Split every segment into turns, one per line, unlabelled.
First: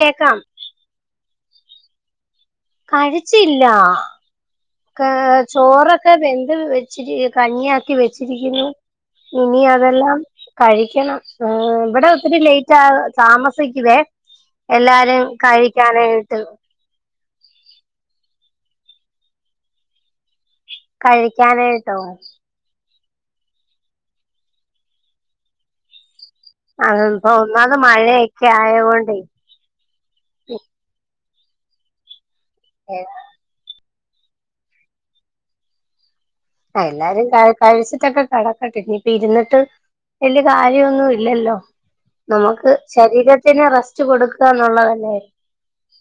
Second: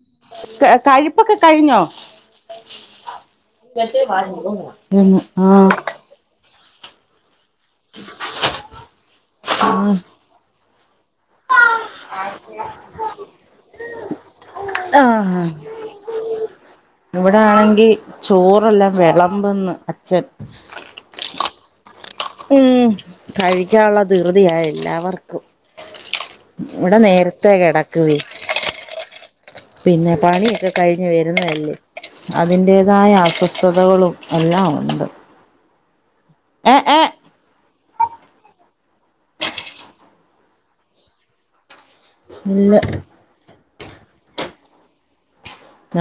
കേക്കാം
കഴുപ്പൊക്കെ കഴിഞ്ഞോ?
കഴിച്ചില്ലാ,
പ്പാരും വാങ്ങൂല,
ക്കെ ചോറൊ ക്കെവെന്ത് വെച്ചിരി കഞ്ഞി ആക്കി വെച്ചിരിക്കുന്നു ഇനി
ആഹ്
അതെല്ലാം, കഴിക്കണം, ആഹ് ഇവിടെ ഒത്തിരി ലേറ്റ് ആഹ താമസിക്കുവേ, എല്ലാരും കഴിക്കാനായിട്ട്,
ഇവിടൊണെങ്കി ചോറല്ലാം വിളമ്പന്ന് അച്ഛൻ
കഴിക്കാനായിട്ടോ
മ്മ് കഴിക്കാനുള്ള ദിർത്തിയാ എല്ലാവർക്കും ഇവിടെ
ഇപ്പൊ
നേരത്തെേ
ഒന്നാമത്
കിടക്കുവേ
മഴയൊക്കെ ആയകൊണ്ടേ
പിന്നെ പണിയൊക്കെ കഴിഞ്ഞ് വരുന്നതല്ലേ അതിന്റേതായ അസ്വസ്ഥതകളും എല്ലാം ഉണ്ട് ഏ
ആഹ
ഏ
എല്ലാരും ക കഴിച്ചിട്ടൊക്കെ കടക്കട്ടെ ഇനിയിപ്പ ഇരുന്നിട്ട് വല്യ കാര്യമൊന്നും ഇല്ലല്ലോ നമുക്ക്
ഇല്ല
ശരീരത്തിന് റെസ്റ്റ് കൊടുക്കുകന്നുള്ളതലെ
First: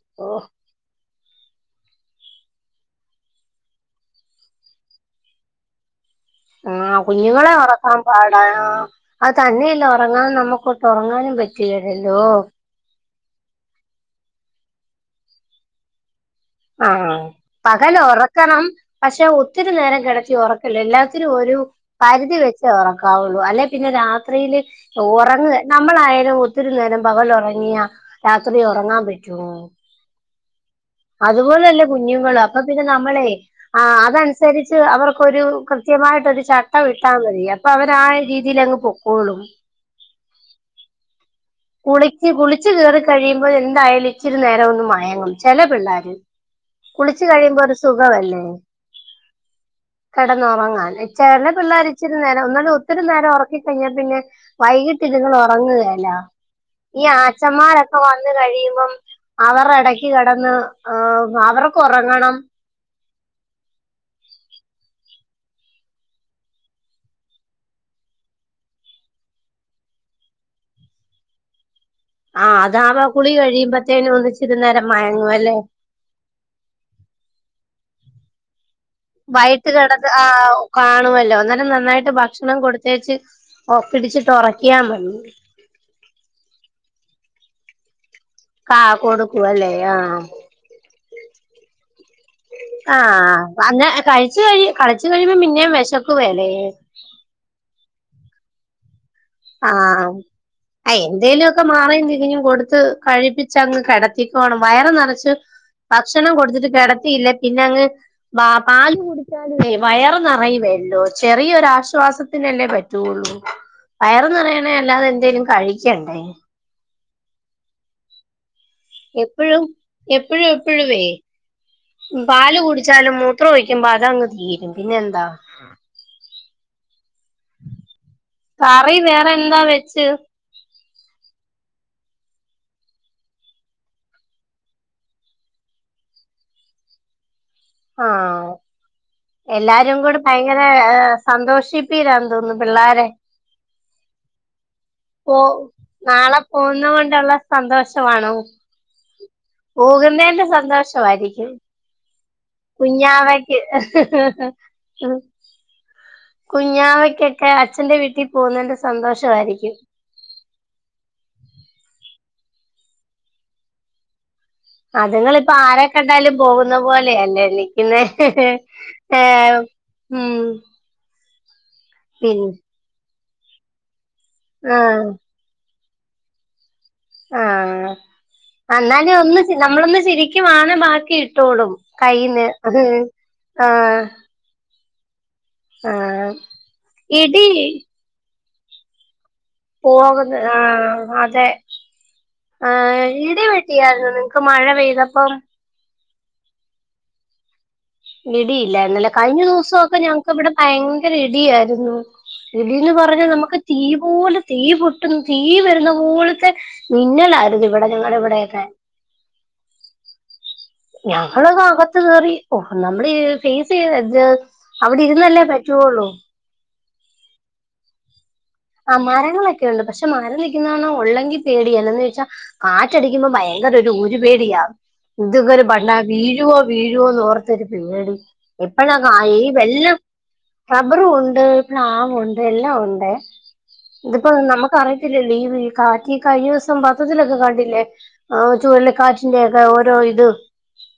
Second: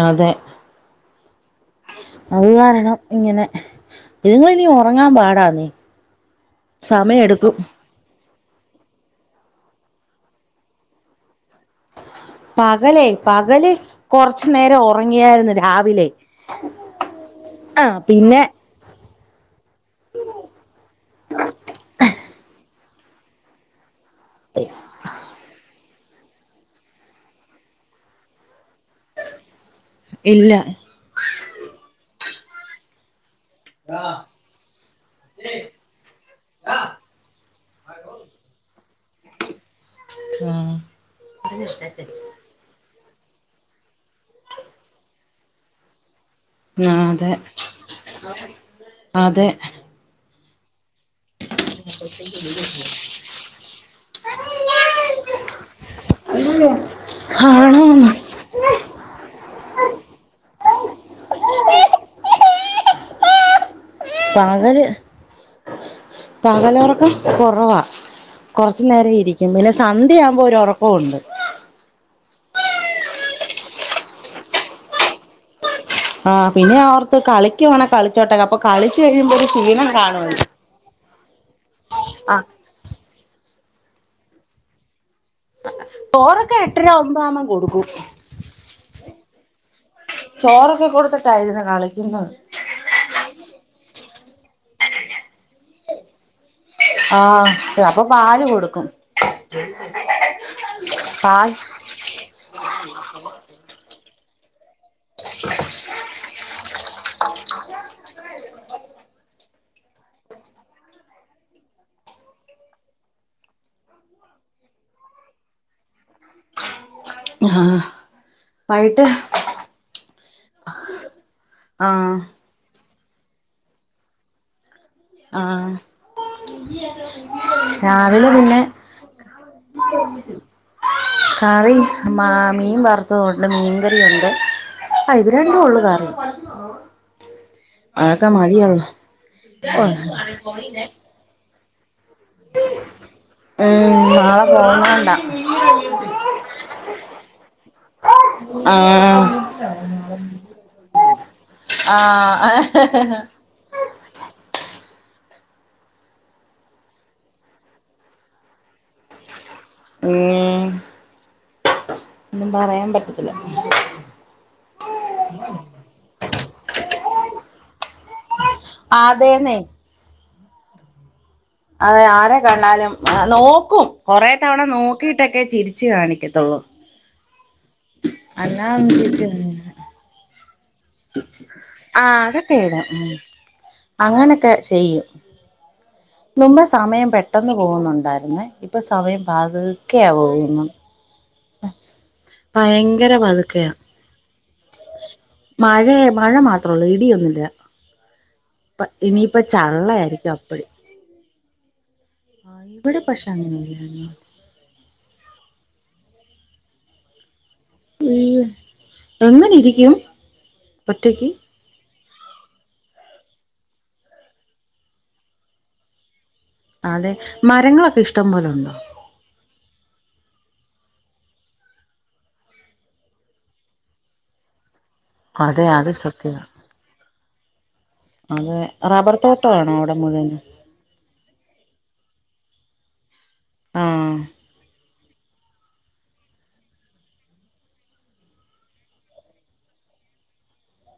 അതെ അത് കാരണം ഇങ്ങനെ ഇതുന്നും ഇനി ഉറങ്ങാൻ പാട് ആനെ
ആഹ കുഞ്ഞുങ്ങളെഒറ ക്കാൻ പാട അത് തന്നെയല്ല ഉറങ്ങാൻ നമുക്കോട്ട് ഉറങ്ങാനും പറ്റില്ലല്ലോ
പകലേ പകല് കൊറച്ചു നേരം ഉറങ്ങിയായിരുന്നു രാവിലെ
ആഹ പകൽ
ആഹ് പിന്നെ
ഉറക്കണം പക്ഷെ ഒത്തിരി നേരം കിടത്തി ഉറക്കല്ല എല്ലാത്തിനും ഒരു പരിധി വെച്ചേ ഉറക്കാവുള്ളൂ അല്ലെ പിന്നെ രാത്രിയില് ഉറങ്ങു നമ്മളായാലും ഒത്തിരി നേരം പകൽ ഉറങ്ങിയാ രാത്രി ഉറങ്ങാൻ പറ്റുമോ
ഇല്ല
അതുപോലെല്ലേ കുഞ്ഞുങൾ അപ്പൊ പിന്നെ നമ്മളെ ആ അതനുസരിച്ച് അവർക്കൊരു കൃത്യമായിട്ടൊരു ചട്ട വിട്ട ടുത്താൽ മതി അപ്പൊ അവര് ആ രീതിൽ അങ്ങ് പൊക്കോളും
ആ
കുളിച്ച് കുളിച്ച് കേറി കഴിയുമ്പൊഴ് എന്തായാലും ഇച്ചിരി നേരം ഒന്ന് മയങ്ങും ച്ചെല പിള്ളേര്
അതെ
കുളിച്ച്കഴിയുമ്പൊ ഒരു സുഖവല്ലേ
അതെ
കെടന്നുറങ്ങാന് ചെല പിള്ളേരിച്ചിരി നേരം ന്നാലും ഒത്തിരി നേരം ഉറക്കി ക്കഴിഞ്ഞാൽ പിന്നെ വൈകിട്ട് ഇതുങ്ങൾ ഉറങ്ങുകേല ഈ ആച്ചന്മാരൊക്കെ
ആണോന്ന്
വ കഴിയുമ്പം അവർടെ ഇടക്ക്കെടന്ന് അവർക്ക് ഉറങ്ങണം
പകല് പകലൊറക്കം കൊറവാ കൊറച്ച് നേരം ഇരിക്കും പിന്നെ സന്ധ്യാവുമ്പൊ ഒരു ഉറക്കമുണ്ട്
ആഹ് അതാവാ കുളി കഴിയുമ്പത്തേനും ഒന്നിച്ചിരി നേരം മയങ്ങും അല്ലെ
ആ പിന്നെഓർത്ത് കളിക്കുവാണെ കളിച്ചോട്ടേ അപ്പൊ കളിച്ച് കഴിയുമ്പൊ ഒരു ക്ഷീണം കാണോ ള്ളൂ
കാണുവല്ലോ അന്നേരം നന്നായിട്ട് ഭക്ഷണം കൊടുത്തേച്ച് ഒപ്പിടിച്ചിട്ട് ഒ റക്കിയാൻ മതി
ചോറൊക്കെ എട്ടര ഒമ്പാമ കൊടുക്കും
കാ കൊടുക്കൂ അല്ലേ ആ
ചോറൊക്കെ കൊടുത്തിട്ടായിരുന്നു കളിക്കുന്ന്
ആഹ അ കഴി കളിച്ച് കഴിയുമ്പൊ പിന്നേം വിശക്ക്അലേ
ആഹ അപ്പൊ പാല് കൊടുക്കും
ആഹ എന്തേലും
പാൽ
ഒക്കെ മാറീംതിരിഞ്ഞും കൊടുത്ത് കഴിപ്പിച്ചങ്ങ്കെട എത്തിക്കോണം വയറ് നിറച്ച് ഭക്ഷണം കൊടുത്തിട്ട് കിടത്തിയില്ലേ പിന്നെ അങ്ങ് പാല് കുടിക്കാലെ വയർ നിറയൂലല്ലോ ചെറിയൊരാശ്വാസത്തിനല്ലേ പറ്റു ള്ളൂ വയർനിറയണേ അല്ലാതെ എന്തേലും കഴിക്കണ്ടേ
ആഹ
എപ്പോഴും എപ്പൊഴും എപ്പൊഴുമേ
ആഹ്
പാല് കുടി ച്ചാലും മൂത്രോഴിക്കുമ്പൊ അതങ് തീരും പിന്നെന്താ
ആഹ രാവിലെ പിന്നെ
പയി വേറെ എന്താ വെച്ച്
കറി മാ മീൻ വറുത്തത് ഒണ്ട് മീൻകറിഒണ്ട് ആ ഇത് രണ്ടും ഉള്ളൂ കറി അതൊക്കെ
ആഹ
മതിയല്ലോ
എല്ലാരും കൂടി ഭയങ്കരെ സന്തോഷി പ്പീരാന്ന് തോന്നുന്നു പിള്ളാരെ
ഉം നാളെ പോന്നോണ്ടാ
പോ നാളെ പോന്നോണ്ടുള്ള സന്തോഷാണൊ
ആഹ്
പോകുന്നേന്റെ സന്തോഷമായിരിക്കും
ആഹ ഏ
കുഞ്ഞാവക്ക് കുഞ്ഞാവയ്ക്കൊക്കെ അച്ഛന്റെ വീട്ടിൽ പോകുന്നതിന്റെ സന്തോഷാ യിരിക്കും
ഏ മ്മ്മ് ഒന്നും പറയാൻ പറ്റത്തില്ല
അതുങ്ങളിപ്പൊ ആരെ കണ്ടാലും പോകുന്ന പോലെയല്ലേ നിക്ക്ന്നെ ഏ
അതേന്നെ
ഉം
അതെ ആരെ
പിന്നെ
കണ്ടാലും നോക്കും കൊറേ തവണ
ആഹ്
നോക്കിട്ടൊക്കെ ചിരിച്ചു കാണിക്കത്തുള്ളൂ
ആഹ
അല്ലാതൊന്നും
എന്നാലും
ചിരിച്ചു
ഒന്ന്
കാണിക്കില്ല
നമ്മളൊന്ന് ച്ചിരിക്കും ആണെ ബാ ക്കി ഇട്ടോളും
ആഹ്
ക്കൈന്ന്
അതൊക്കെ ഇടും ഉം
ആ
അങ്ങനൊക്കെ ചെയ്യും നുമ്പെ സമയം
ഇടി
പെട്ടെന്ന് പോകുന്നുണ്ടാരു ന്നെ ഇപ്പം സമയം പാത്ക്കെയാ പോവുന്ന
ആ അതെ ഹ്
ഭയങ്കര
ഇടി വെട്ടിയാര്ന്നൊ നിങ്ങക്ക് മഴ പെയ്തപ്പം
മഴെ മഴ മാത്രള്ളൂ ഇടിയൊന്നുമില്ല
ഇടിയില്ലായിരുന്നല്ലെ കഴിഞ്ഞ ദിവസൊക്കെ ഞങ്ങക്ക്
ചള്ളയായിരിക്കും
ഇവിടെ
അപ്പഴ്
ഭയങ്കര ഇടിആയിരുന്നു
ആഹ്
ഇടീന്ന്
ഇവിടെ
പറഞ്ഞാ
പക്ഷെ
നമുക്ക് തീ
അങ്ങനെയില്ലായിരുന്നു
പോലെ തീ പൊട്ടുന്ന തീ വരുന്ന പോലത്തെ മിന്നലായിരുന്നു ഇവിടെ ഞങ്ങടിവിടേക്കെ
എങ്ങനിരിക്കും
ഞങ്ങളതക ത്ത് കേറി ഓഹ് നമ്മളീ ഫേസ് ചെയ്തേച്ച് അവിടിരുന്നല്ലേ പറ്റുവോള്ളു
അതെ മരങ്ങളൊക്കെ ഇഷ്ടം പോലൊണ്ടോ
ആഹ് മരങ്ങളൊക്കെ ഒണ്ട് പക്ഷെ മരം നിക്കുന്നകാണാ ഒള്ളെങ്കി പേടിയാ എന്താന്ന് ചോയ്ച്ചാ കാറ്റടിക്കുമ്പോ ഭയങ്കര ഒരു ഊരു പേടിയാ ഇതൊക്കെ ഒരു
അതെ അത്
[unintelligible]
സത്യ
വീഴുവോ വീഴുവോന്നോർത്തൊരു പേടി
അതെ
എപ്പഴാ
റബ്ബർ
കായി ഈ
തോട്ടമാണോ അവിടെ
വെല്ലം
മുഴുവനും
റബ്ബറും ഉണ്ട് പ്ലാവൊണ്ട് എല്ലാ ഒണ്ടേ
ആഹ്
ഇതിപ്പോ നമ്മക്ക് അറിയത്തില്ലല്ലോ ഈ കാറ്റി കഴിഞ്ഞ ദിവസം പത്രത്തിലൊക്കെ കണ്ടില്ലേ ആഹ് ചൂഴലിക്കാറ്റിന്റെക്ക ഓരോ ഇത്
ഉ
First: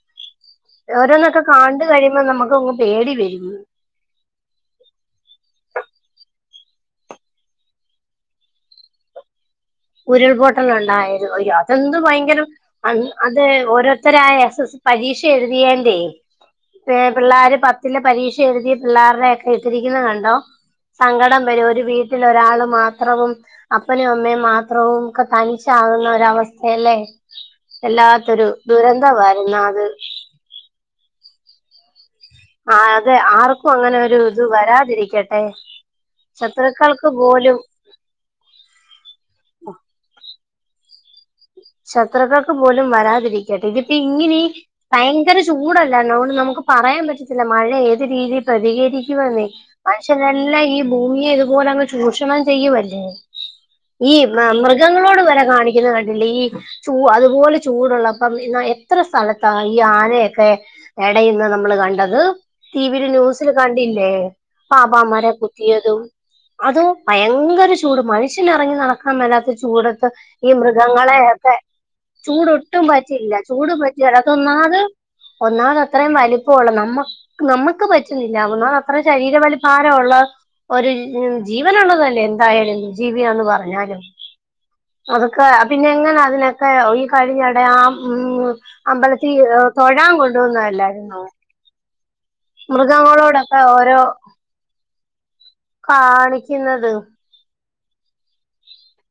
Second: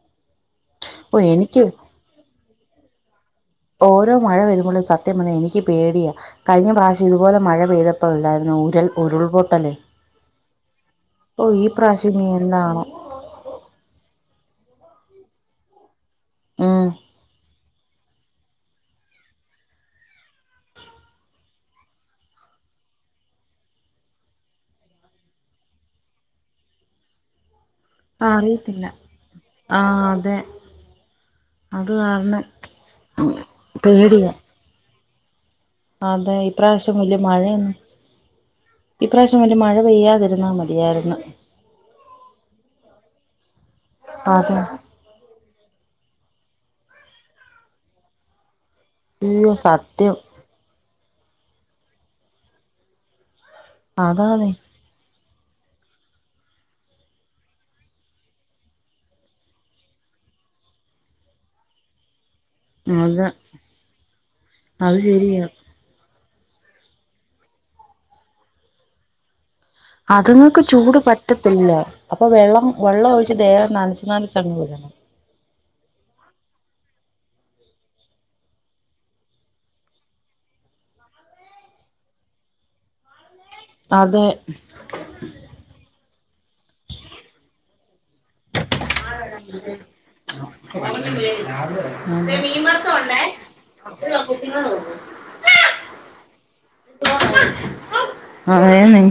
ഓരോന്നൊക്കെ കാണ്ട് കഴിയുമ്പ നമുക്കങ്ങ് പേടി വരുന്ന്
ഓരോ മഴ വരുമ്പളും സത്യം പറഞ്ഞ എനിക്ക് പേടിയാ കഴിഞ്ഞ പ്രാവശ്യം ഇതുപോലെ മഴ പെയ്തപ്പളല്ലായിരുന്നൊ ഉരൽ ഉരുൾപൊട്ടല്
ഉരുൾപൊട്ടലൊണ്ടായത്
ഓ
അയ്യോ
ഈ
അതെന്ത്
പ്രാവശ്യം ഇനി
ഭയങ്കര
എന്താണോ
അ അത് ഓരോരുത്തരായ എസ് എസ് സ് പരീക്ഷ എഴുതിയേന്റെ
ഉം
എഹ് പിള്ളേര് പ ത്തിലെ പരീക്ഷ എഴുതിയ പിള്ളേർടെ ഒക്കെ ഇട്ടിരിക്കുന്ന കണ്ടോ സങ്കടം വരും ഒരു വീട്ടിലൊരാള് മാത്രവും അപ്പനും അമ്മയും മാ ത്രവും ഒക്കെ തനിച്ചാകുന്ന ഒരവസ്ഥയല്ലേ
ആ
വെല്ലാത്തൊരു
അറിയത്തില്ല
ദുരന്തവായിരുന്നത്
ആഹ് അതെ അത് [unintelligible]
ആഹ് അതെ ആർക്കു അങ്ങനൊരു ഇത് വരാതിരിക്കട്ടെ
അതേ ഈപ്രാവശ്യം
ശത്രുക്കൾക്ക്
വല്യ
പോലും
മഴയൊന്നു ഇപ്രാവശ്യം വല്ല്യ മഴ പെയ്യാതിരുന്നാ മതിയാരുന്ന്
ശത്രുക്കക്ക് പോലും വരാതിരിക്കട്ടെ ഇതിപ്പോ ഇങ്ങനീ
അതെ
ഭയങ്കര ചൂടല്ലാരന്നൊ അതുകൊണ്ട് നമുക്ക് പറയാൻ പറ്റത്തില്ല മഴ ഏത് രീതി പ്രതികരി ക്കുവന്നെ
അയ്യോ സത്യം
മനുഷ്യരെല്ലാം ഈ ഭൂമിയെ ഇതുപോലെ അങ്ങ് ചൂഷണം ചെയ്യുവല്ലേ ഈ
അതാന്നെ
മൃഗങ്ങളോട് വരെ കാണിക്കുന്ന കണ്ടില്ലേ ഈ. ചൂ അതുപോലെ ചൂടുള്ളപ്പം എന്ന എത്ര സ്ഥലത്താ ഈ ആനയൊക്കെ എടെ ഇരുന്ന് നമ്മള് കണ്ടത്. ടി വീലെ
അതെ
ന്യൂസില് കണ്ടില്ലേ
അത്
പാപ്പാമാരെ
ശരിയാ
കുത്തിയതും. അതോ ഭയങ്കര ചൂട് മനുഷ്യൻ എറങ്ങി നടക്കാൻ മേലാത്ത ചൂടത്ത് ഈ
അതുങ്ങൾക്ക് ചൂട്
മൃഗങ്ങളെ ക്കെ
പറ്റത്തില്ല അപ്പൊ വെള്ളം
ചൂടൊട്ടും
വെള്ളം
പറ്റിയില്ല
ഒഴിച്ച് ദേഹം
ചൂട് പറ്റി
നനച്ച് നനച്ചങ്ങ്
അതിന്റാത്തൊന്നാത്
വിടണം
ഒന്നാതത്രേം വലിപ്പ ഒള്ള് നമ്മ നമ്മക്ക് പറ്റുന്നില്ലാ ഒന്നാതത്രയും ശരീരവലിഭാരം ഒള്ള ഒരു ജീവനുള്ളതല്ലേ എന്തായാലും ജീവിയാന്ന് പറ ഞ്ഞാലും
അതെ
അതൊക്കെ പിന്നെ എങ്ങനാ ഇതിനൊക്കെ ഈ കഴിഞ്ഞടയാ ഉം അമ്പല ത്തി തൊഴാൻ കൊണ്ടുവന്നതല്ലായിരുന്നൊ
അതെ
മൃഗങ്ങളോടൊക്കെ ഓരോ
[inaudible] [inaudible]
കാണിക്കുന്ന
അതേന്നെ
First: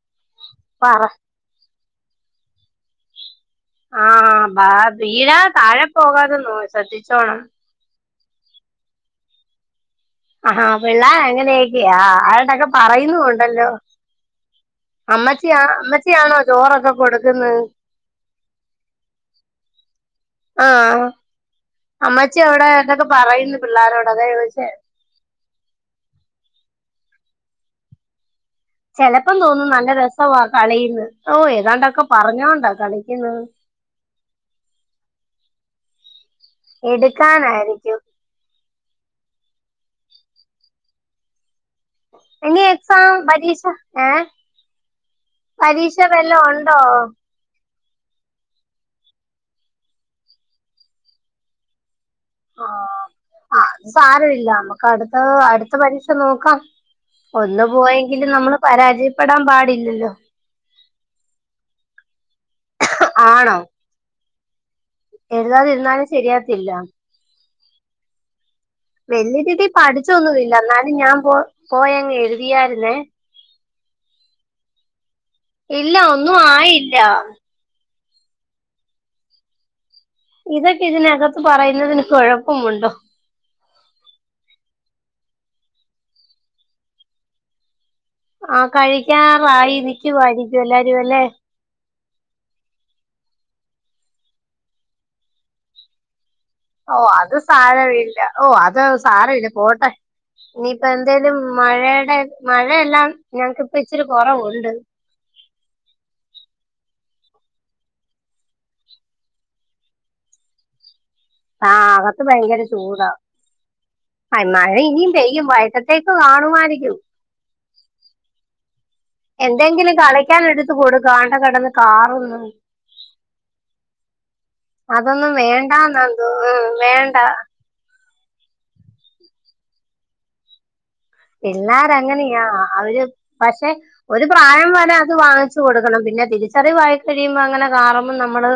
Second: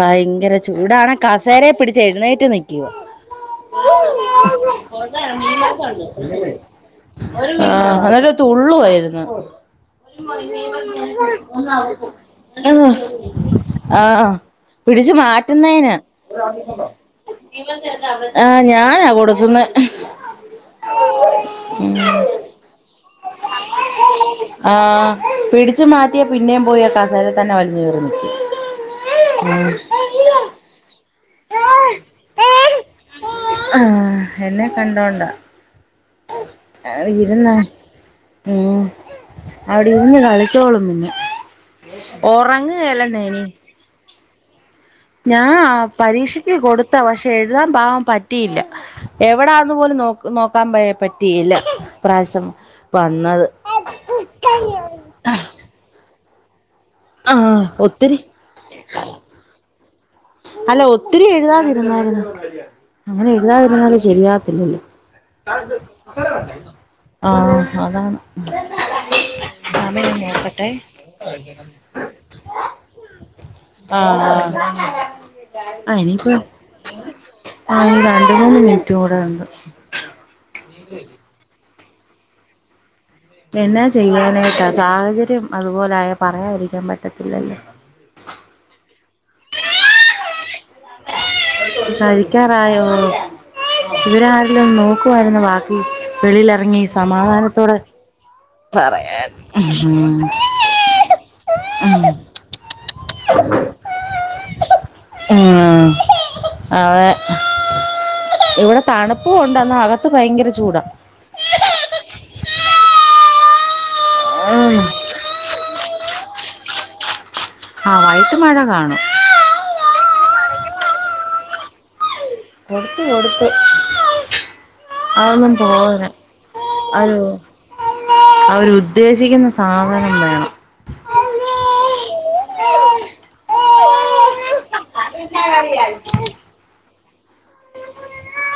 ഭയ്ങ്കര
പറ
ചൂടാണെ കാസേരെ പിടിച്ച് എഴുന്നേറ്റ് നിക്കുവ
ആഹ് ബ വീഴാതെ താഴെ പോകാതെ നോ ശ്രദ്ധിച്ചോണം.
ആഹ് അന്നട്ട് തുള്ളുവായിരുന്ന്.
ആഹാ പിള്ളേർ അങ്ങനെയൊക്കെയാ ആളുടെയൊക്കെ
അഹ്
പറയുന്നുണ്ടല്ലോ
ആഹ് പിടിച്ചു
അമ്മച്ചിയാ
മാറ്റുന്നേന്
അമ്മച്ചിയാണോ ചോറൊക്കെ കൊടുക്കുന്നത്
ആഹ് ഞാനാ കൊടുക്കുന്നെ [inaudible]
ആഹ് അമ്മച്ചി അവിടെ എന്തൊക്കെ പറയുന്നു പിള്ളേരോടൊക്കെ ചോദിച്ചേ
ആ ആ പിടിച്ചു മാറ്റിയ പിന്നേം പോയി കസേലെ തന്നെ വലിഞ്ഞ് കേറും
ചെലപ്പം തോന്നും നല്ല രസവാ കളിയന്ന് ഓ ഏതാണ്ടൊക്കെ പറഞ്ഞോണ്ടാ കളിക്കുന്നത്.
ആഹ എന്നെ കണ്ടോണ്ട ഇരുന്ന
എടുക്കാനായിരിക്കും
ഓ അവിടെ ഇരുന്ന് കളിച്ചോളും
ഇനി എക്സാം
ഉറങ്ങുകേലന്നേ ഇനി
പരീക്ഷ ഏ
ഞാൻ ആ
പരീക്ഷ വല്ലോം
പരീക്ഷയ്ക്ക്
ഉണ്ടോ
കൊടുത്ത പക്ഷെ എഴുതാൻ പാകം പറ്റിയില്ല എവിടാന്ന് പോലും നോ നോക്കാൻ പറ്റിയില്ല ഇപ്രാവശ്യം
ആഹ്
വന്നത്
ടുത്ത പരീക്ഷ നോക്കാം.
ആഹ്
ഒന്ന്
ഒത്തിരി
പോയെങ്കിലും നമ്മൾ പരാജയപ്പെടാൻ പാടില്ലല്ലോ?
അല്ല ഒത്തിരി എഴുതാതിരുന്നായിരുന്നു. അങ്ങനെ
ആണോ
എഴുതാതിരുന്നാല ശരിയാക തില്ലല്ലോ
എഴുതാതിരുന്നാലും ശരിയാത്തില്ല
ആ അതാണ്.
വലിയ രീതിയിൽ
സമയം
പഠിച്ചൊന്നുമില്ല
നോക്കട്ടെ
എന്നാലും ഞാൻ പോ പോയങ്ങ് എഴുതിയായിരുന്നേ.
ആഹ ആ
ഇല്ല ഒന്നും ആയില്ല
ആ രണ്ട് മൂന്ന് മിനിറ്റ് കൂടെ ഉണ്ട്
ഇതൊക്കെ ഇതിനകത്ത് പറയുന്നുന്നതിന് കുഴപ്പമുണ്ടോ?
എന്നാ ചെയ്യാനായിട്ടാ സാഹചര്യം അതുപോലൊയ പറയാതിരിക്കാൻ പറ്റത്തില്ലല്ലോ?
ആഹ, കഴിക്കാറായിരിക്കും എല്ലാരും അല്ലേ?
കഴിക്കാറായോ ഇവരാരിലും നോക്കുവായിരുന്നു വെളിയിലിറങ്ങി
ഓ അത്
സമാധാനത്തോടെ
സാരമില്ല ഓ അത്
പറയാൻ
സാരമില്ല പോട്ടെ
ഉം
ഇനിയിപ്പ എന്തേലും
ഉം
മഴയുടെ മഴ എല്ലാം ഞങ്ങക്കിപ്പ ഇച്ചിരി കുറവുണ്ട്
അഹ്, അതെ ഇവിടെ തണുപ്പ് ഉണ്ട് എന്നാ അകത്ത് ഭയങ്കര ചൂടാ
ആ അകത്തു ഭയങ്കര ചൂടാ മഴ
ഉം
ഇനിം പെയ്യും വൈകിട്ടേക്ക് കാണുമായിരിക്കും
ആഹ, വൈകിട്ട് മഴ കാണും.
എന്തെങ്കിലും കളിക്കാൻ എടുത് കൊടുക്ക് കാണ്ട കടന്ന് കാറുന്ന്
കൊടുത്ത് കൊടുത്ത് അതൊന്നും പോര
വേണ്ടാന്നാ തോന്നുന്നു
അത്
വേണ്ട
അവരു ഉദ്ദേശിക്കുന്ന സാധനം വേണം
പിള്ളേര് അങ്ങനെയാ അവര് പക്ഷെ ഒരു പ്രായം വരെ അത് വാങ്ങിച്ചു കൊടുക്കണം പിന്നെ തിരിച്ചറി വായിക്കഴിയുമ്പോ അങ്ങനെ കാറുമ്പോ നമ്മള്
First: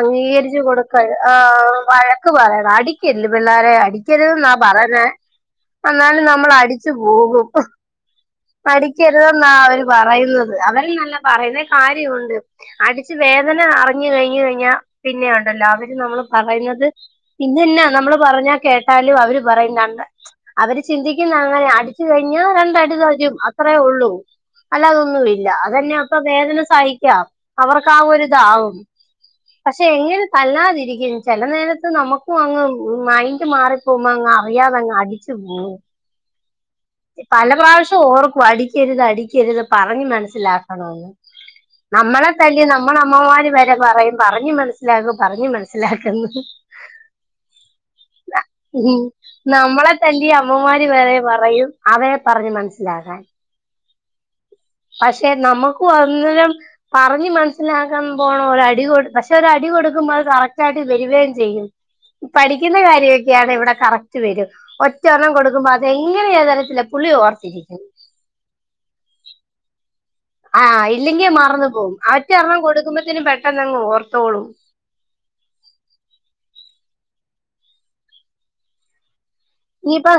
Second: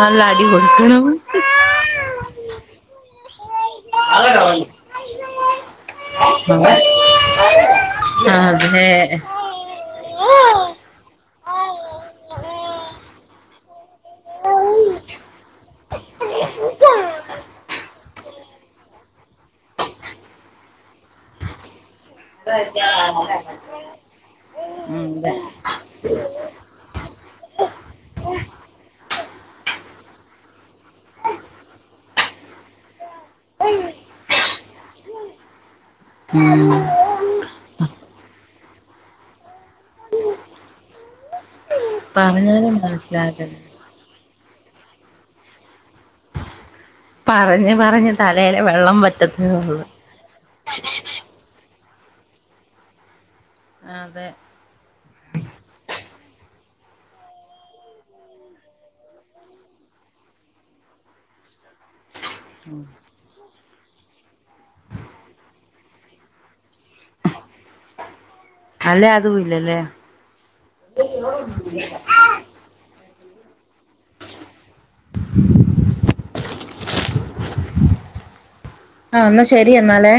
നല്ല അടി
കൊടുക്ക
കൊടുക്കണം
ആ വഴക്ക് പറയണം അടിക്കല്ലു പിള്ളേരെ അടിക്കരുത് ന്നാ പറയുന്നെ ഇന്നാലും നമ്മൾ
അതെ
അടിച്ചു പോകും.
അതെ
അടിക്കരുതെന്നാ അവര് പറയുന്നത് അവരെന്നല്ല പറയുന്നേൽ കാര്യമുണ്ട് അടിച്ച് വേദന അറിഞ്ഞു കഴിഞ് കഴിഞ്ഞാൽ പിന്നെ ഒണ്ടല്ലോ അവര് നമ്മളെ പറയുന്നത് പിന്നന്നാ നമ്മള് പറഞ്ഞാ കേ ട്ടാലും അവര് പറയും രണ്ട് അവര് ചിന്തിക്കുന്ന അങ്ങനെയാ അടിച്ചു കഴിഞ്ഞ രണ്ട് അടി തരു ക്കും അത്രേ ഉള്ളൂ അല്ലാതൊന്നും ഇല്ല അതന്നെ അപ്പൊ വേദന സഹിക്കാം അവർക്ക് ആ ഒരു ഇതാവും പക്ഷെ എങ്ങനെ തല്ലാതിരിക്കും ചെല നേരത്ത് നമുക്കും അങ്ങ് മൈൻഡ് മാറിപ്പോമ്പോ അങ്ങ് അറിയാതങ്ങ് അടിച്ചു പോവും
ആഹ്
പല പ്രാവശ്യം ഓർക്കും അടിക്കരുത് അടിക്കരുത് പറഞ്ഞു മനസ്സിലാക്കണമെന്ന് നമ്മളെ തല്ലി
പറഞ്ഞാലും
നമ്മുടെ അമ്മമാര്
മനസ്സിലാകണം
വരെ പറയും പറഞ്ഞു മനസ്സിലാക്ക് പറഞ്ഞ് മനസ്സിലാക്കെന്നു
പറഞ്ഞ് പറഞ്ഞ് തലേലെ വെള്ളം വറ്റത്തേ ഒള്ളു
തല്ലിയ അമ്മമാര് വരെ പറയും അവരെ പറഞ്ഞ് മനസ്സിലാക്കാൻ
അതെ
പക്ഷെ നമുക്കു അന്നെരം പറഞ്ഞ് മനസ്സിലാക്കാൻ പോണം ഒരു അടി കൊ പക്ഷെ ഒരു അടി കൊടുക്കുമ്പോ അത് കറക് റ്റായിട്ട് വരിവേം ചെയ്യും പഠിക്കുന്ന കാര്യമൊക്കെയാണ് ഇവിടെ കറക്റ്റ് വരും ഒറ്റെയൊരണ്ണം കൊടുക്കുമ്പോ അതെങ്ങനെയ അറിയത്തില്ല പുള്ളി ഓർത്തിരിക്കും
അല്ലേ അതും ഇല്ലല്ലേ
ആഹ് ഇല്ലെങ്കിൽ മറന്നു പോവും ആ ഒറ്റെരെണ്ണം കൊടുക്കുമ്പത്തിന് പെട്ടെന്നങ്ങ് ഓർത്തോളും
ആഹ് എന്നാൽ ശരി
ഇനിയിപ്പൊ
എന്നാലേ